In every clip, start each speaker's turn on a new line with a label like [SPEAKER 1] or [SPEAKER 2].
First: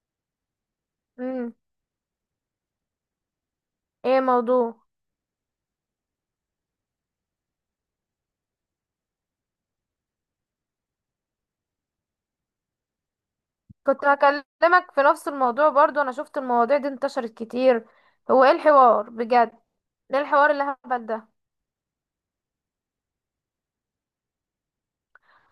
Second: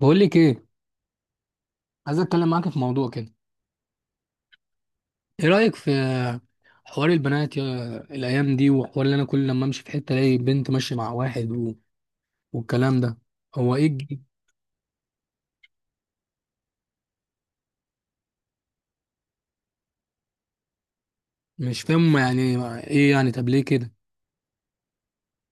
[SPEAKER 1] بقول لك ايه؟
[SPEAKER 2] امم
[SPEAKER 1] عايز اتكلم معاك في موضوع كده.
[SPEAKER 2] ايه موضوع؟
[SPEAKER 1] ايه رايك في حوار البنات يا الايام دي، وحوار اللي انا كل لما امشي في حته الاقي بنت ماشيه مع واحد والكلام ده؟ هو ايه
[SPEAKER 2] كنت هكلمك في نفس الموضوع برضو، انا شفت المواضيع دي انتشرت كتير. هو ايه الحوار بجد؟ ايه الحوار اللي هبل ده؟
[SPEAKER 1] مش فاهم يعني. ايه يعني؟ طب ليه كده؟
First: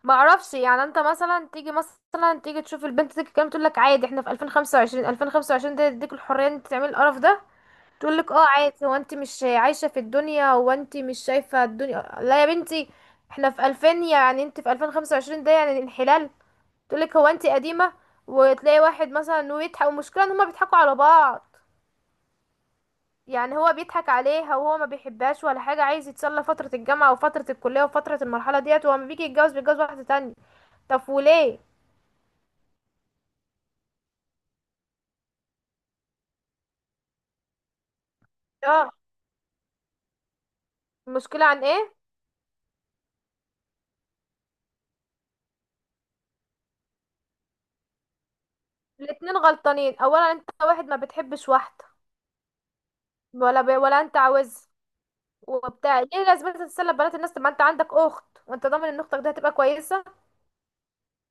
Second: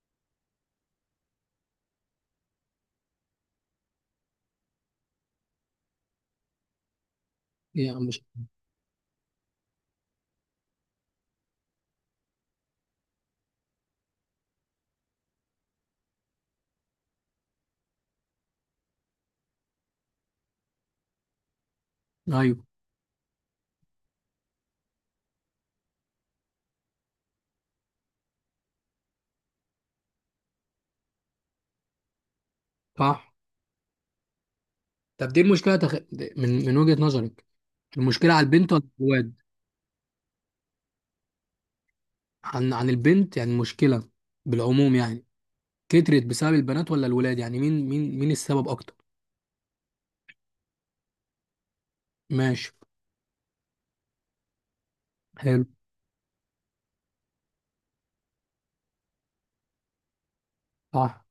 [SPEAKER 2] ما اعرفش، يعني انت مثلا تيجي تشوف البنت دي تتكلم، تقول لك عادي احنا في 2025، 2025 ده يديك الحريه ان انت تعمل القرف ده.
[SPEAKER 1] إيه يعني؟
[SPEAKER 2] تقول
[SPEAKER 1] مش
[SPEAKER 2] لك اه عادي، هو انت مش عايشه في الدنيا؟ هو انت مش شايفه الدنيا؟ لا يا بنتي، احنا في 2000؟ يعني انت في 2025 ده يعني انحلال. تقولك هو انتي قديمة. وتلاقي واحد مثلا ويضحك، والمشكلة ان هما بيضحكوا على بعض.
[SPEAKER 1] ايوه،
[SPEAKER 2] يعني هو بيضحك عليها وهو ما بيحبهاش ولا حاجة، عايز يتسلى فترة الجامعة وفترة الكلية وفترة المرحلة ديت، وهو لما بيجي يتجوز بيتجوز واحدة تانية. طب وليه؟
[SPEAKER 1] صح. طب دي من وجهه نظرك، المشكله على البنت ولا
[SPEAKER 2] اه.
[SPEAKER 1] الواد؟
[SPEAKER 2] المشكلة عن ايه؟
[SPEAKER 1] عن البنت يعني، المشكله بالعموم يعني، كترت بسبب البنات ولا الولاد؟ يعني مين السبب اكتر؟
[SPEAKER 2] الاتنين غلطانين. اولا انت واحد ما بتحبش واحدة
[SPEAKER 1] ماشي.
[SPEAKER 2] ولا بي ولا انت عاوز
[SPEAKER 1] حلو.
[SPEAKER 2] وبتاع، ليه لازم انت تتسلى ببنات الناس؟ طب ما انت عندك اخت، وانت ضامن ان اختك دي هتبقى كويسة؟
[SPEAKER 1] صح،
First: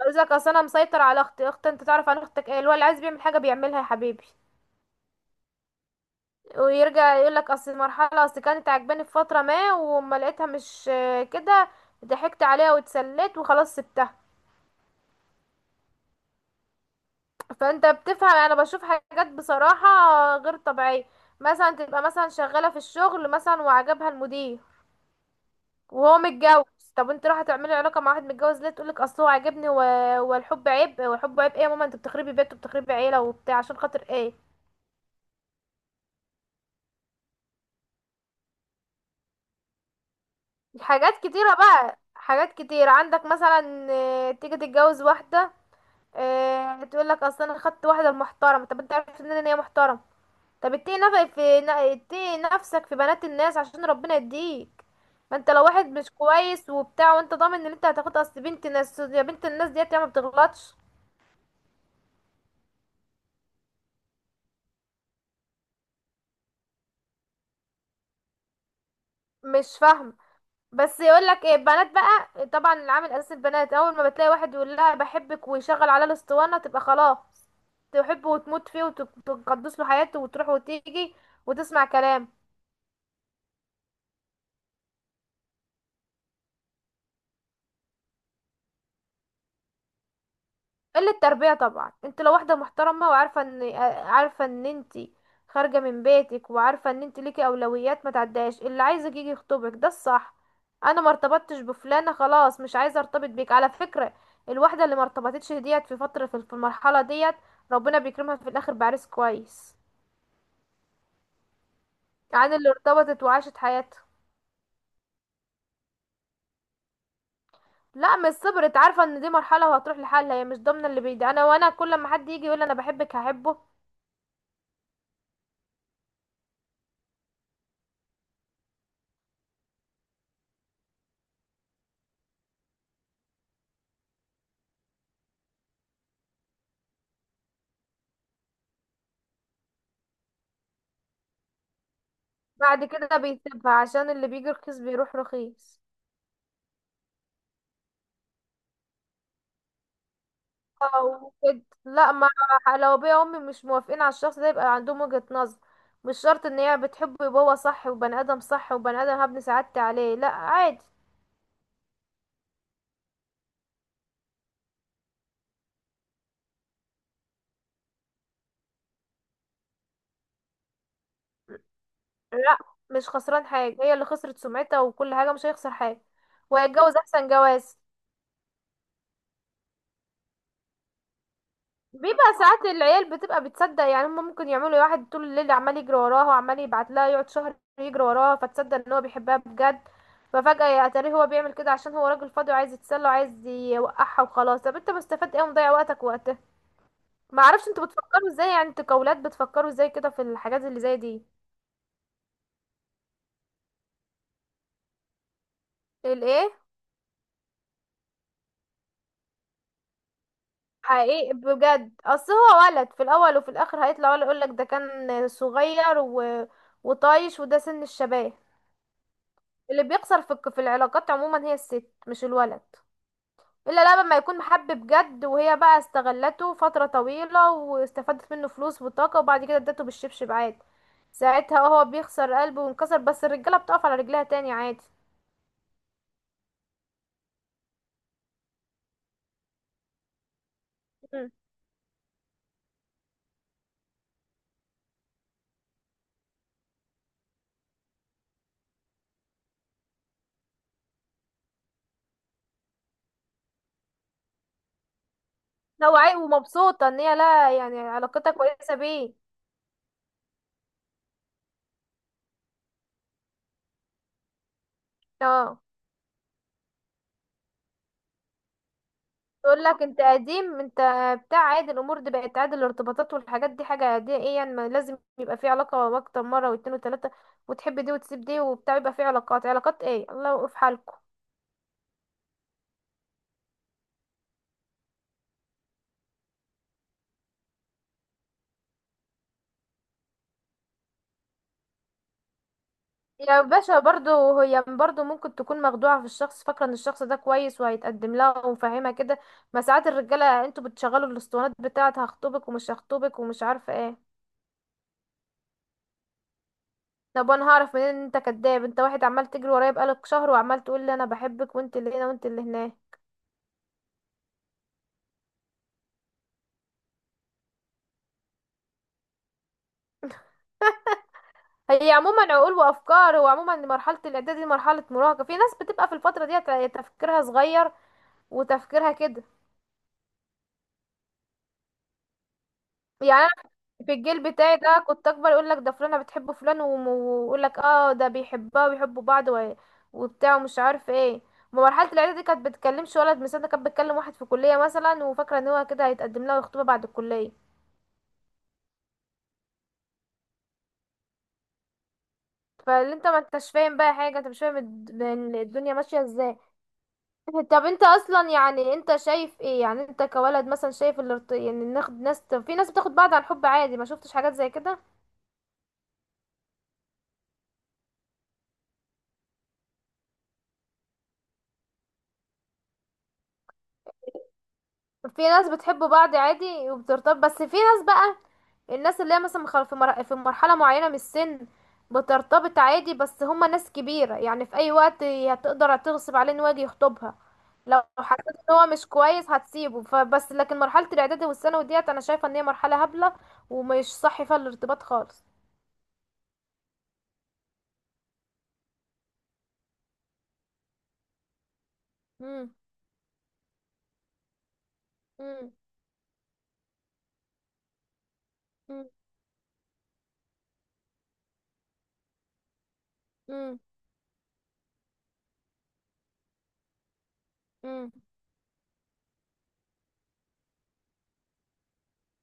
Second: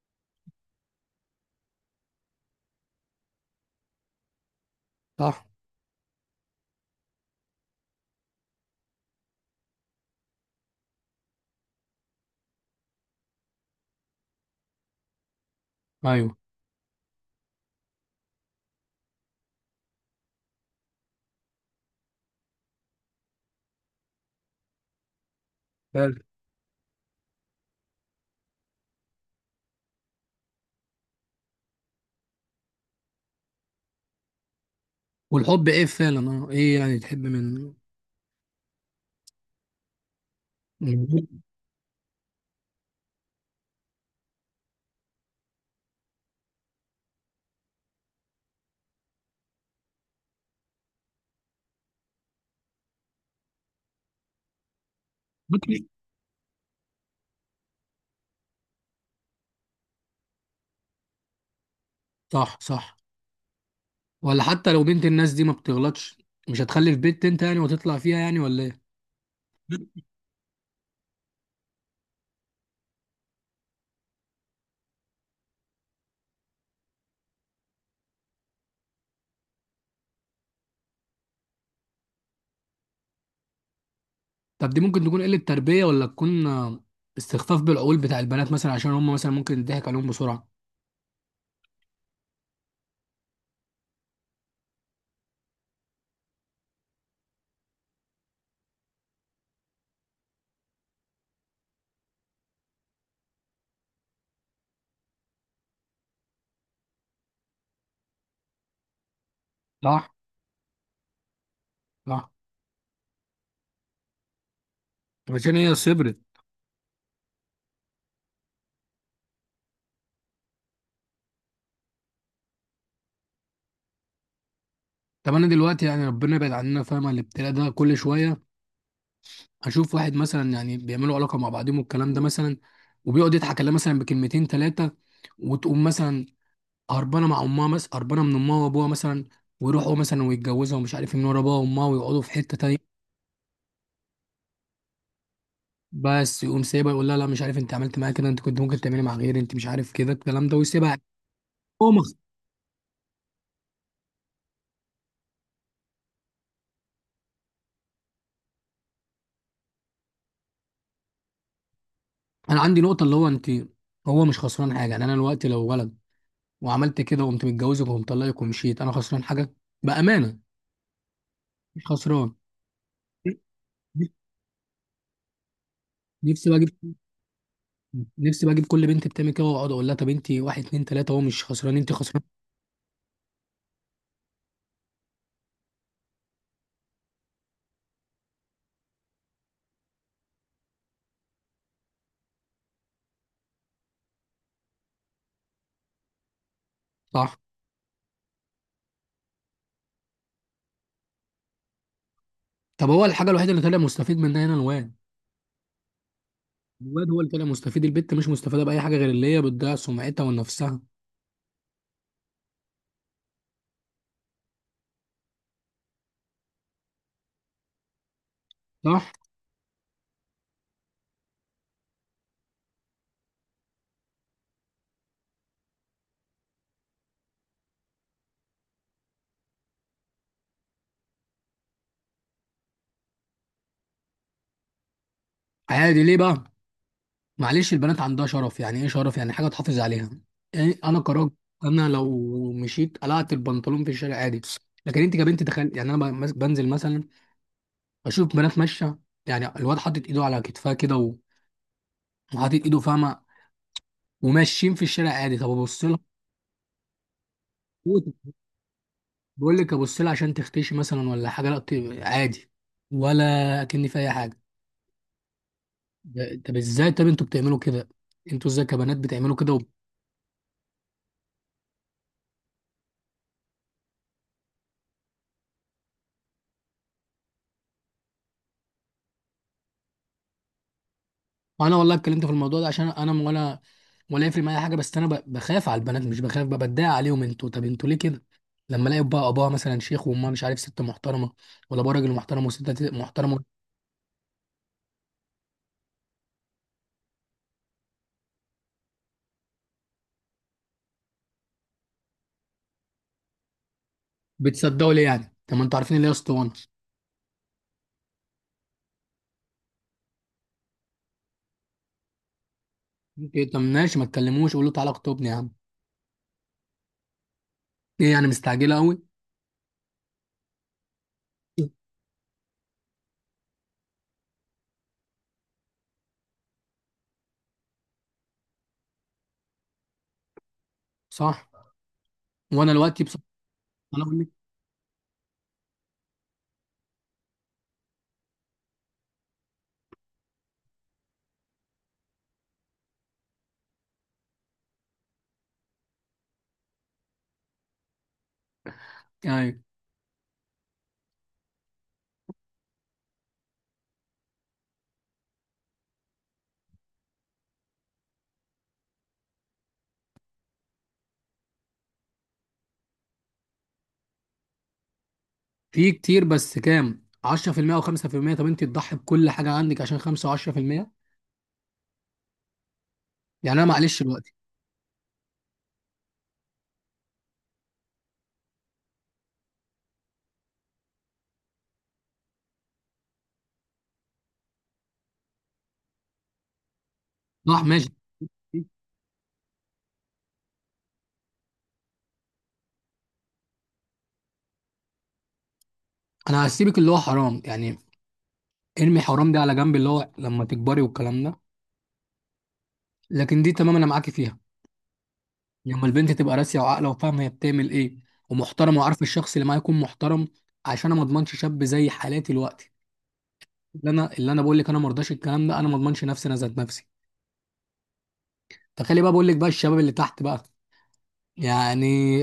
[SPEAKER 2] قال لك اصل انا مسيطر على اختي. اخت؟ انت تعرف عن اختك ايه؟ اللي هو اللي عايز بيعمل حاجة بيعملها يا حبيبي.
[SPEAKER 1] صح.
[SPEAKER 2] ويرجع يقولك اصل المرحله، اصل كانت عجباني في فتره ما وما لقيتها، مش كده. ضحكت عليها واتسليت وخلاص سبتها.
[SPEAKER 1] ايوه.
[SPEAKER 2] فانت بتفهم، انا بشوف حاجات بصراحه غير طبيعيه. مثلا تبقى مثلا شغاله في الشغل مثلا وعجبها المدير وهو
[SPEAKER 1] حلو.
[SPEAKER 2] متجوز. طب انت رايحه تعملي علاقه مع واحد متجوز ليه؟ تقولك اصل هو عاجبني والحب عيب. والحب عيب ايه يا ماما؟ انت بتخربي بيت وبتخربي عيله وبتاع عشان خاطر ايه؟
[SPEAKER 1] والحب ايه فعلا؟ اه ايه يعني تحب من
[SPEAKER 2] حاجات
[SPEAKER 1] من-
[SPEAKER 2] كتيره بقى، حاجات كتير عندك. مثلا تيجي تتجوز واحده، آه تقول لك اصل انا خدت واحده محترمه. طب انت عرفت منين ان هي محترمه؟ طب اتقي اتقي نفسك في بنات الناس عشان ربنا يديك. ما انت لو واحد
[SPEAKER 1] بطني؟
[SPEAKER 2] مش كويس وبتاع، وانت ضامن ان انت هتاخد اصل بنت ناس؟ يا بنت الناس ديت يا ما بتغلطش.
[SPEAKER 1] صح، صح. ولا حتى لو بنت الناس دي ما بتغلطش، مش هتخلف بنت انت يعني وتطلع فيها يعني ولا ايه؟
[SPEAKER 2] مش فاهم، بس يقول لك ايه البنات؟ بقى طبعا العامل الاساسي البنات، اول ما بتلاقي واحد يقول لها بحبك ويشغل على الاسطوانه تبقى خلاص، تحبه وتموت فيه وتقدس له حياته وتروح وتيجي وتسمع كلامه.
[SPEAKER 1] طب دي ممكن تكون قلة تربية ولا تكون استخفاف بالعقول بتاع البنات مثلا، عشان هم مثلا ممكن يضحك عليهم بسرعة؟
[SPEAKER 2] قلة تربية طبعا. انت لو واحدة محترمة وعارفة ان عارفة ان انت خارجة من بيتك وعارفة ان انت ليكي اولويات، ما تعداش. اللي عايزك يجي يخطبك ده الصح. انا ما ارتبطتش بفلانة، خلاص مش عايزة ارتبط بيك على فكرة. الواحدة اللي ما ارتبطتش ديت في فترة، في المرحلة ديت، ربنا بيكرمها في الاخر بعريس كويس،
[SPEAKER 1] صح، صح.
[SPEAKER 2] عن اللي ارتبطت وعاشت حياتها.
[SPEAKER 1] عشان هي صبرت.
[SPEAKER 2] لا مش صبرت، عارفة ان دي مرحلة وهتروح لحالها. هي مش ضامنة اللي بيدي انا، وانا كل ما حد يجي يقول انا بحبك هحبه؟
[SPEAKER 1] طب انا دلوقتي يعني ربنا يبعد عننا، فاهمة الابتلاء ده كل شوية هشوف واحد مثلا يعني بيعملوا علاقة مع بعضهم والكلام ده مثلا، وبيقعد يضحك عليها مثلا بكلمتين ثلاثة، وتقوم مثلا هربانه مع امها، مثلا هربانه من امها وابوها مثلا، ويروحوا مثلا ويتجوزوا ومش عارف إيه من ورا ابوها وامها، ويقعدوا في حته
[SPEAKER 2] بعد
[SPEAKER 1] تانية.
[SPEAKER 2] كده بيسيبها، عشان اللي بيجي رخيص بيروح رخيص.
[SPEAKER 1] بس يقوم سايبها يقول لها لا مش عارف انت عملت معايا كده، انت كنت ممكن تعملي مع غيري، انت مش عارف كده، الكلام ده، ويسيبها.
[SPEAKER 2] او كده
[SPEAKER 1] هو مخ...
[SPEAKER 2] لا ما. لو بيا امي مش موافقين على الشخص ده، يبقى عندهم وجهة نظر. مش شرط ان هي بتحبه يبقى هو صح، وبني ادم صح وبني ادم هبني سعادتي عليه، لا عادي.
[SPEAKER 1] انا عندي نقطه اللي هو انت. هو مش خسران حاجه يعني، انا دلوقتي لو ولد وعملت كده وقمت متجوزك وقمت طلقك ومشيت، انا خسران حاجه؟ بامانه، مش خسران.
[SPEAKER 2] لا مش خسران حاجة، هي اللي خسرت سمعتها وكل حاجة، مش هيخسر حاجة
[SPEAKER 1] نفسي بقى اجيب،
[SPEAKER 2] وهيتجوز احسن جواز.
[SPEAKER 1] نفسي بقى اجيب كل بنت بتعمل كده واقعد اقول لها، طب انت واحد اتنين تلاته، هو مش خسران، انت خسران.
[SPEAKER 2] بيبقى ساعات العيال بتبقى بتصدق، يعني هم ممكن يعملوا واحد طول الليل عمال يجري وراها وعمال يبعت لها، يقعد شهر يجري وراها فتتصدق ان هو بيحبها بجد. ففجأة يا ترى هو بيعمل كده عشان هو راجل فاضي وعايز يتسلى وعايز يوقعها وخلاص. طب انت مستفاد ايه؟ ومضيع وقتك وقتها.
[SPEAKER 1] صح.
[SPEAKER 2] ما اعرفش انتوا بتفكروا ازاي، يعني انتوا كاولاد بتفكروا ازاي كده في الحاجات اللي زي دي؟
[SPEAKER 1] طب هو الحاجه الوحيده اللي طلع مستفيد منها هنا الواد.
[SPEAKER 2] الايه؟
[SPEAKER 1] الواد هو اللي طالع مستفيد، البت مش مستفاده باي حاجه غير اللي هي بتضيع سمعتها ونفسها.
[SPEAKER 2] حقيقي بجد. اصل هو ولد في الاول وفي الاخر، هيطلع ولا يقولك ده كان صغير وطايش وده سن الشباب.
[SPEAKER 1] صح.
[SPEAKER 2] اللي بيخسر في العلاقات عموما هي الست مش الولد. الا لما ما يكون محب بجد وهي بقى استغلته فترة طويلة واستفادت منه فلوس وطاقة وبعد كده ادته بالشبشب عادي. ساعتها هو بيخسر قلبه وانكسر، بس الرجالة بتقف على رجلها تاني عادي.
[SPEAKER 1] عادي ليه بقى؟ معلش البنات عندها شرف، يعني ايه شرف؟ يعني حاجه تحافظ عليها. يعني انا كراجل،
[SPEAKER 2] مم.
[SPEAKER 1] انا لو مشيت قلعت البنطلون في الشارع عادي، لكن انت كبنت تخيل. يعني انا بنزل مثلا، بشوف بنات ماشيه، يعني الواد حاطط ايده على كتفها كده وحاطط ايده فاهمه، وماشيين في الشارع عادي، طب ابص
[SPEAKER 2] لو
[SPEAKER 1] لها؟
[SPEAKER 2] عاي ومبسوطة ان هي، لا يعني علاقتها كويسة بيه.
[SPEAKER 1] بقول لك ابص لها عشان تختشي مثلا ولا حاجه، لا طيب، عادي، ولا كأني في اي حاجه.
[SPEAKER 2] اه.
[SPEAKER 1] طب ازاي؟ طب انتوا بتعملوا كده؟ انتوا ازاي كبنات بتعملوا كده
[SPEAKER 2] تقول لك انت قديم، انت بتاع. عادي الامور دي، بقت عادي الارتباطات والحاجات دي، حاجه عاديه. ايه يعني ما لازم يبقى في علاقه اكتر، مره واتنين وتلاته وتحب دي وتسيب دي وبتاع، يبقى في علاقات علاقات؟ ايه، الله يوقف حالكم.
[SPEAKER 1] وانا والله اتكلمت في الموضوع ده عشان انا ولا، ولا يفرق معايا حاجه، بس انا بخاف على البنات، مش بخاف بقى، بتضايق عليهم. انتوا طب انتوا ليه كده؟ لما الاقي بقى اباها مثلا شيخ وامها مش عارف ست محترمه، ولا ابوها راجل محترم وست
[SPEAKER 2] يا
[SPEAKER 1] محترمه.
[SPEAKER 2] باشا برضو هي برضو ممكن تكون مخدوعه في الشخص، فاكره ان الشخص ده كويس وهيتقدم لها ومفهمها كده. ما ساعات الرجاله انتوا بتشغلوا الاسطوانات بتاعت هخطبك ومش هخطبك ومش عارفه ايه.
[SPEAKER 1] بتصدقوا ليه يعني؟ طب ما انتوا عارفين اللي هي اسطوانه.
[SPEAKER 2] طب انا هعرف منين ان انت كداب؟ انت واحد عمال تجري ورايا بقالك شهر، وعمال تقول لي انا بحبك وانت اللي هنا وانت اللي هناك.
[SPEAKER 1] إيه؟ طب ماشي، ما تكلموش، قولوا تعالى اخطبني يا عم، ايه يعني مستعجله قوي؟
[SPEAKER 2] هي عموما عقول وافكار، وعموما مرحله الاعداد دي مرحله مراهقه. في ناس بتبقى في الفتره دي تفكيرها صغير وتفكيرها كده.
[SPEAKER 1] صح. وانا دلوقتي
[SPEAKER 2] يعني
[SPEAKER 1] بصراحه،
[SPEAKER 2] انا في
[SPEAKER 1] انا بقول
[SPEAKER 2] الجيل
[SPEAKER 1] لك
[SPEAKER 2] بتاعي ده كنت اكبر، يقول لك ده فلانه بتحب فلان ويقول لك اه ده بيحبها وبيحبوا بعض وبتاع ومش عارف ايه. ما مرحله الاعداد دي كانت بتكلمش ولد مثلا، ده كانت بتكلم واحد في كليه مثلا، وفاكره ان هو كده هيتقدم لها ويخطبها بعد الكليه.
[SPEAKER 1] أيوه.
[SPEAKER 2] فاللي انت ما انتش فاهم بقى حاجه، انت مش فاهم الدنيا ماشيه ازاي. طب انت اصلا، يعني انت شايف ايه؟ يعني انت كولد مثلا شايف اللي يعني ناخد ناس، طب في ناس بتاخد بعض عن حب عادي، ما شفتش حاجات زي كده؟
[SPEAKER 1] في كتير بس كام 10% او 5%؟ طب انت تضحي بكل حاجه عندك عشان 5 و10%؟ يعني انا معلش دلوقتي.
[SPEAKER 2] في ناس بتحب بعض عادي وبترتبط، بس في ناس بقى، الناس اللي هي مثلا في مرحلة معينة من السن بترتبط عادي، بس هما ناس كبيرة. يعني في اي وقت هتقدر تغصب عليه ان هو يجي يخطبها.
[SPEAKER 1] صح،
[SPEAKER 2] لو
[SPEAKER 1] ماشي.
[SPEAKER 2] حسيت ان هو مش كويس هتسيبه فبس. لكن مرحلة الاعدادي والثانوي ديت انا شايفة ان هي مرحلة هبلة، ومش صح فيها الارتباط خالص.
[SPEAKER 1] انا هسيبك اللي هو حرام يعني، ارمي حرام ده على جنب اللي هو لما تكبري والكلام ده،
[SPEAKER 2] مم.
[SPEAKER 1] لكن دي تمام انا معاكي فيها. لما البنت تبقى راسيه وعاقله وفاهمه هي بتعمل ايه، ومحترمه
[SPEAKER 2] مم.
[SPEAKER 1] وعارفه الشخص اللي معاها يكون محترم. عشان انا ما اضمنش شاب زي حالاتي دلوقتي،
[SPEAKER 2] مم،
[SPEAKER 1] اللي انا اللي انا بقول لك انا ما ارضاش الكلام ده، انا ما اضمنش نفسي، انا ذات نفسي.
[SPEAKER 2] مم،
[SPEAKER 1] تخيلي بقى بقول لك بقى الشباب اللي تحت بقى، يعني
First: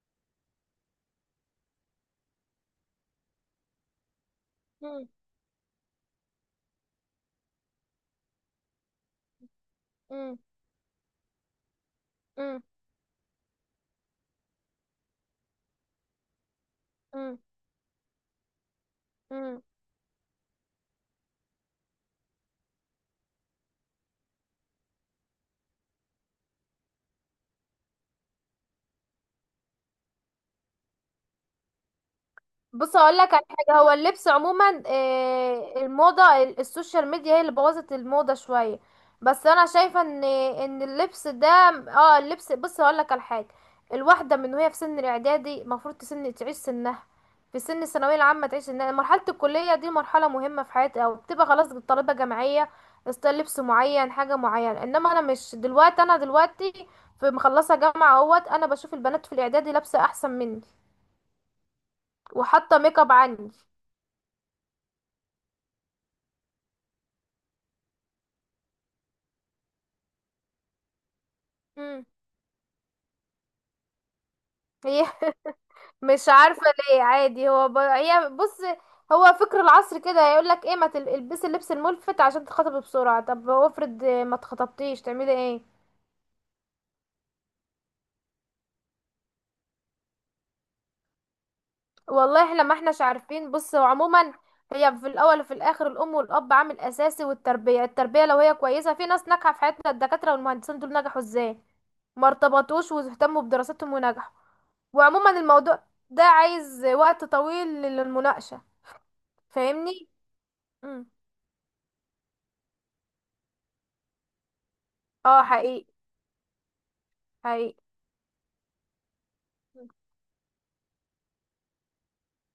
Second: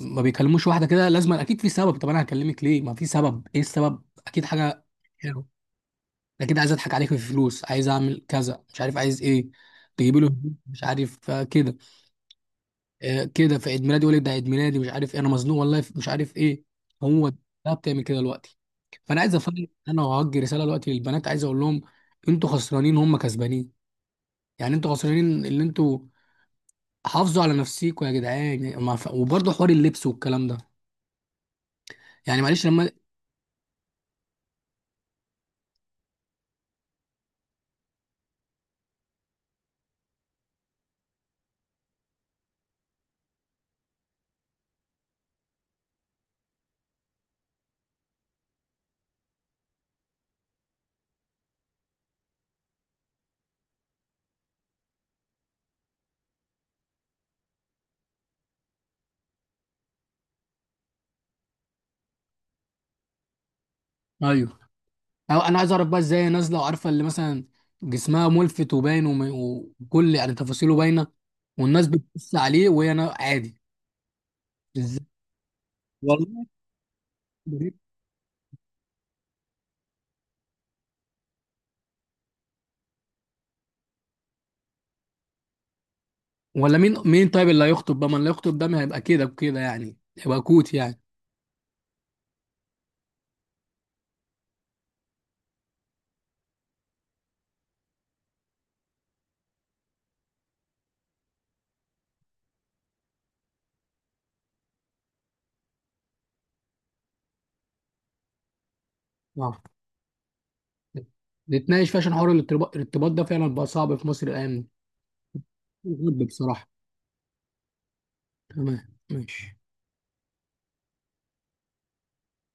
[SPEAKER 1] ما بيكلموش واحده كده، لازم اكيد في سبب. طب انا هكلمك ليه؟ ما في سبب، ايه السبب؟ اكيد حاجه.
[SPEAKER 2] مم،
[SPEAKER 1] حلو. اكيد عايز اضحك عليك في الفلوس، عايز اعمل كذا مش عارف عايز ايه. تجيب له
[SPEAKER 2] مم،
[SPEAKER 1] هدوم، مش عارف كده. كده في عيد ميلادي يقول لك ده عيد ميلادي مش عارف ايه، انا مزنوق والله، مش عارف ايه. هو
[SPEAKER 2] مم،
[SPEAKER 1] ده بتعمل كده دلوقتي. فانا عايز
[SPEAKER 2] مم،
[SPEAKER 1] افهم، انا وهوجه رساله دلوقتي للبنات، عايز اقول لهم انتوا خسرانين، هم كسبانين، يعني انتوا خسرانين اللي انتوا. حافظوا على نفسيكوا يا جدعان. ما ف- وبرضه حوار اللبس والكلام ده، يعني معلش لما
[SPEAKER 2] بص اقول لك على حاجه. هو اللبس عموما الموضه، السوشيال ميديا هي اللي بوظت الموضه شويه. بس انا شايفه ان اللبس ده، اه اللبس بص هقول لك على حاجه. الواحده من وهي في سن الاعدادي المفروض تسن تعيش سنها، في سن الثانويه العامه تعيش سنها، مرحله الكليه دي مرحله مهمه في حياتي او بتبقى خلاص طالبه جامعيه استايل لبس معين حاجه معينه. انما انا مش دلوقتي، انا دلوقتي في مخلصه جامعه اهوت، انا بشوف البنات في الاعدادي لابسه احسن مني وحاطه ميك اب عني.
[SPEAKER 1] ايوه. أو انا عايز اعرف بقى ازاي هي نازله وعارفه اللي مثلا جسمها ملفت وباين وكل يعني تفاصيله باينه، والناس
[SPEAKER 2] مم.
[SPEAKER 1] بتبص عليه وهي عادي.
[SPEAKER 2] هي
[SPEAKER 1] ازاي؟
[SPEAKER 2] مش
[SPEAKER 1] والله.
[SPEAKER 2] عارفة. ليه عادي؟ هو ب... هي بص، هو فكر العصر كده. هيقول لك ايه؟ ما البسي اللبس الملفت عشان تتخطبي بسرعة. طب وافرض ما اتخطبتيش تعملي ايه؟
[SPEAKER 1] ولا مين، مين طيب اللي هيخطب بقى؟ ما اللي هيخطب ده ما هيبقى كده بكده يعني، هيبقى كوت يعني.
[SPEAKER 2] والله احنا ما احناش عارفين. بص هو عموما، هي في الاول وفي الاخر الام والاب عامل اساسي، والتربية. التربية لو هي كويسة، في ناس ناجحة في حياتنا الدكاترة والمهندسين دول نجحوا ازاي؟ ما ارتبطوش واهتموا بدراستهم ونجحوا. وعموما الموضوع ده عايز وقت طويل للمناقشة.
[SPEAKER 1] آه.
[SPEAKER 2] فاهمني؟ مم.
[SPEAKER 1] نتناقش فيه عشان حوار الارتباط، الارتباط ده فعلا بقى صعب في مصر الايام دي،
[SPEAKER 2] اه حقيقي.
[SPEAKER 1] بجد بصراحه.
[SPEAKER 2] حقيقي.
[SPEAKER 1] تمام ماشي.